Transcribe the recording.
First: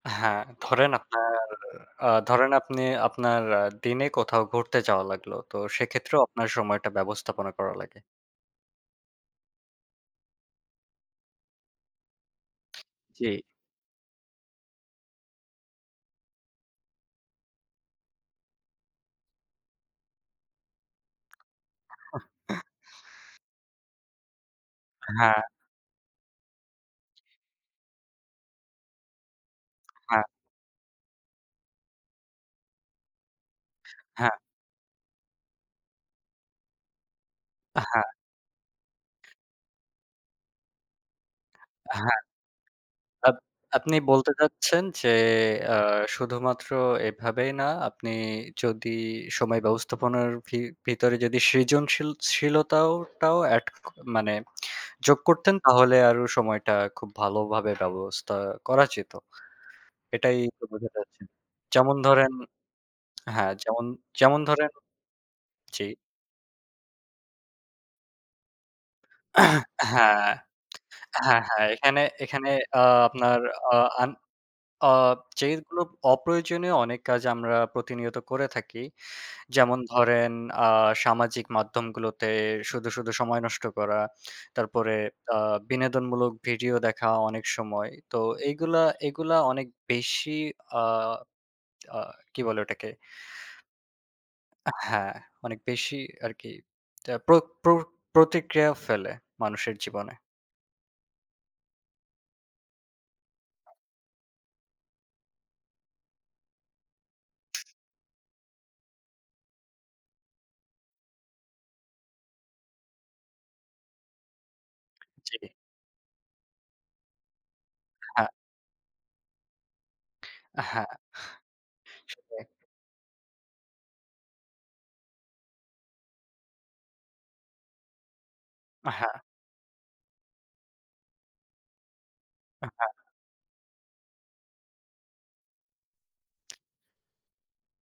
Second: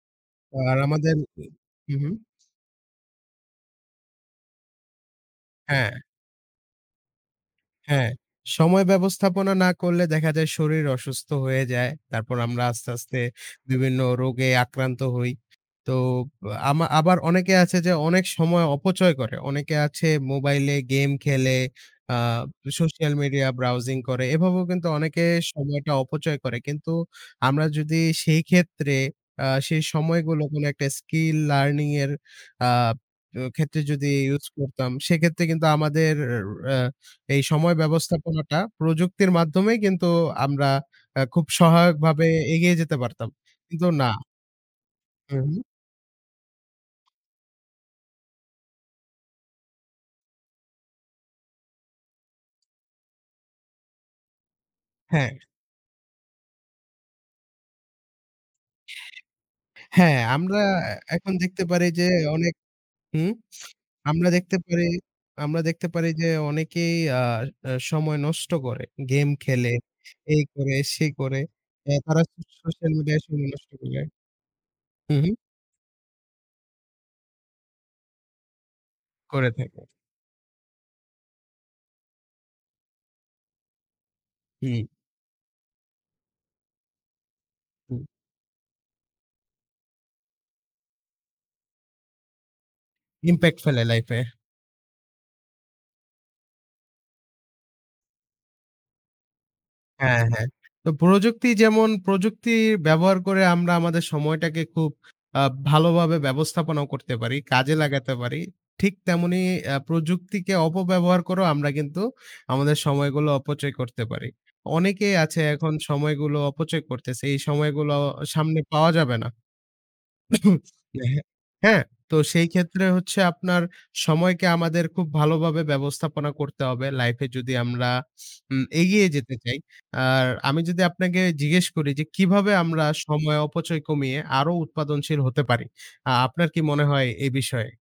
হ্যাঁ, আর ধরেন আমাদের আপনার উ হু, আ হুম। ধরেন আপনি আপনার দিনে কোথাও ঘুরতে যাওয়া লাগলো, তো হ্যা। সেক্ষেত্রেও আপনার সময়টা ব্যবস্থাপনা করা লাগে। হ্যাঁ, সময় ব্যবস্থাপনা না করলে দেখা যায় শরীর অসুস্থ হয়ে যায়, তারপর আমরা আস্তে, আস্তে জি। বিভিন্ন রোগে আক্রান্ত হই। তো অব আমা আবার অনেকে আছে যে অনেক সময় অপচয় করে, অনেকে আছে মোবাইলে গেম খেলে, আ social media browsing করে এভাবেও কিন্তু অনেকে হ্যাঁ। সময়টা অপচয় করে। কিন্তু আমরা যদি সেই ক্ষেত্রে আ সেই হ্যাঁ। সময়গুলো কোন একটা skill learning এর আব এ ক্ষেত্রে যদি হ্যাঁ। use করতাম, সেক্ষেত্রে কিন্তু আমাদের র আ এই সময় আ হ্যাঁ। ব্যবস্থাপনাটা প্রযুক্তির মাধ্যমেই কিন্তু আমরা আ খুব আ হ্যা। সহায়কভাবে এগিয়ে যেতে পারতাম। কিন্তু আপ-আপনি না বলতে চাচ্ছেন যে হুম। আ শুধুমাত্র এভাবেই না, আপনি যদি সময় ব্যবস্থাপনার ভি-ভিতরে যদি সৃজনশীল শীলতাও টাও অ্যাড মানে যোগ হ্যাঁ। করতেন তাহলে আরও সময়টা খুব ভালোভাবে ব্যবস্থা করা যেত, হ্যাঁ, এটাই আমরা তো বোঝাতে চাচ্ছেন? এখন দেখতে পারি যেমন যে ধরেন, অনেক হুম, হ্যা, যেমন, আমরা যেমন দেখতে ধরেন পারি আমরা জি। দেখতে পারি যে অনেকেই আর আ সময় নষ্ট করে গেম খেলে, হ্যাঁ। এই করে, সেই করে। হ্যাঁ, হ্যাঁ, এ এখানে, তারা এখানে আ social media-য় আপনার সময় নষ্ট আ করে। আন আ হুম, হুম। যেইগুলো অপ্রয়োজনীয় অনেক কাজ আমরা প্রতিনিয়ত করে থাকি। করে যেমন থাকে। ধরেন আ সামাজিক মাধ্যমগুলোতে শুধু, শুধু সময় নষ্ট করা, হুম। তারপরে আ বিনোদনমূলক ভিডিও দেখা অনেক সময়। হুম। তো এইগুলা এইগুলা অনেক বেশি আ আ কি বলে ওটাকে? impact ফেলে life এ। এ হ্যাঁ, অনেক বেশি আর কি, প্র প্র প্রতিক্রিয়া ফেলে মানুষের জীবনে। হ্যাঁ, হ্যাঁ। তো প্রযুক্তি যেমন প্রযুক্তির ব্যবহার করে আমরা আমাদের সময়টাকে খুব আ ভালোভাবে ব্যবস্থাপনাও করতে পারি, কাজে লাগাতে পারি, ঠিক তেমনি আ প্রযুক্তিকে অপব্যবহার করেও আমরা কিন্তু আমাদের সময়গুলো অপচয় করতে পারি। অনেকেই জি। আছে এখন সময়গুলো অপচয় করতেছে, এই সময়গুলো হ্যাঁ। সামনে পাওয়া যাবে না। আ হ্যাঁ। এহে হ্যাঁ, তো আসলে সেই ক্ষেত্রে হচ্ছে আপনার সময়কে আমাদের খুব ভালোভাবে ব্যবস্থাপনা করতে হবে life এ যদি আমরা উম আ এগিয়ে হ্যাঁ। যেতে চাই। আর আমি যদি আপনাকে জিজ্ঞেস করি যে, কিভাবে আমরা হ্যাঁ। সময় অপচয় কমিয়ে আরও উৎপাদনশীল হতে পারি? আ আপনার কি মনে হয় এ বিষয়ে?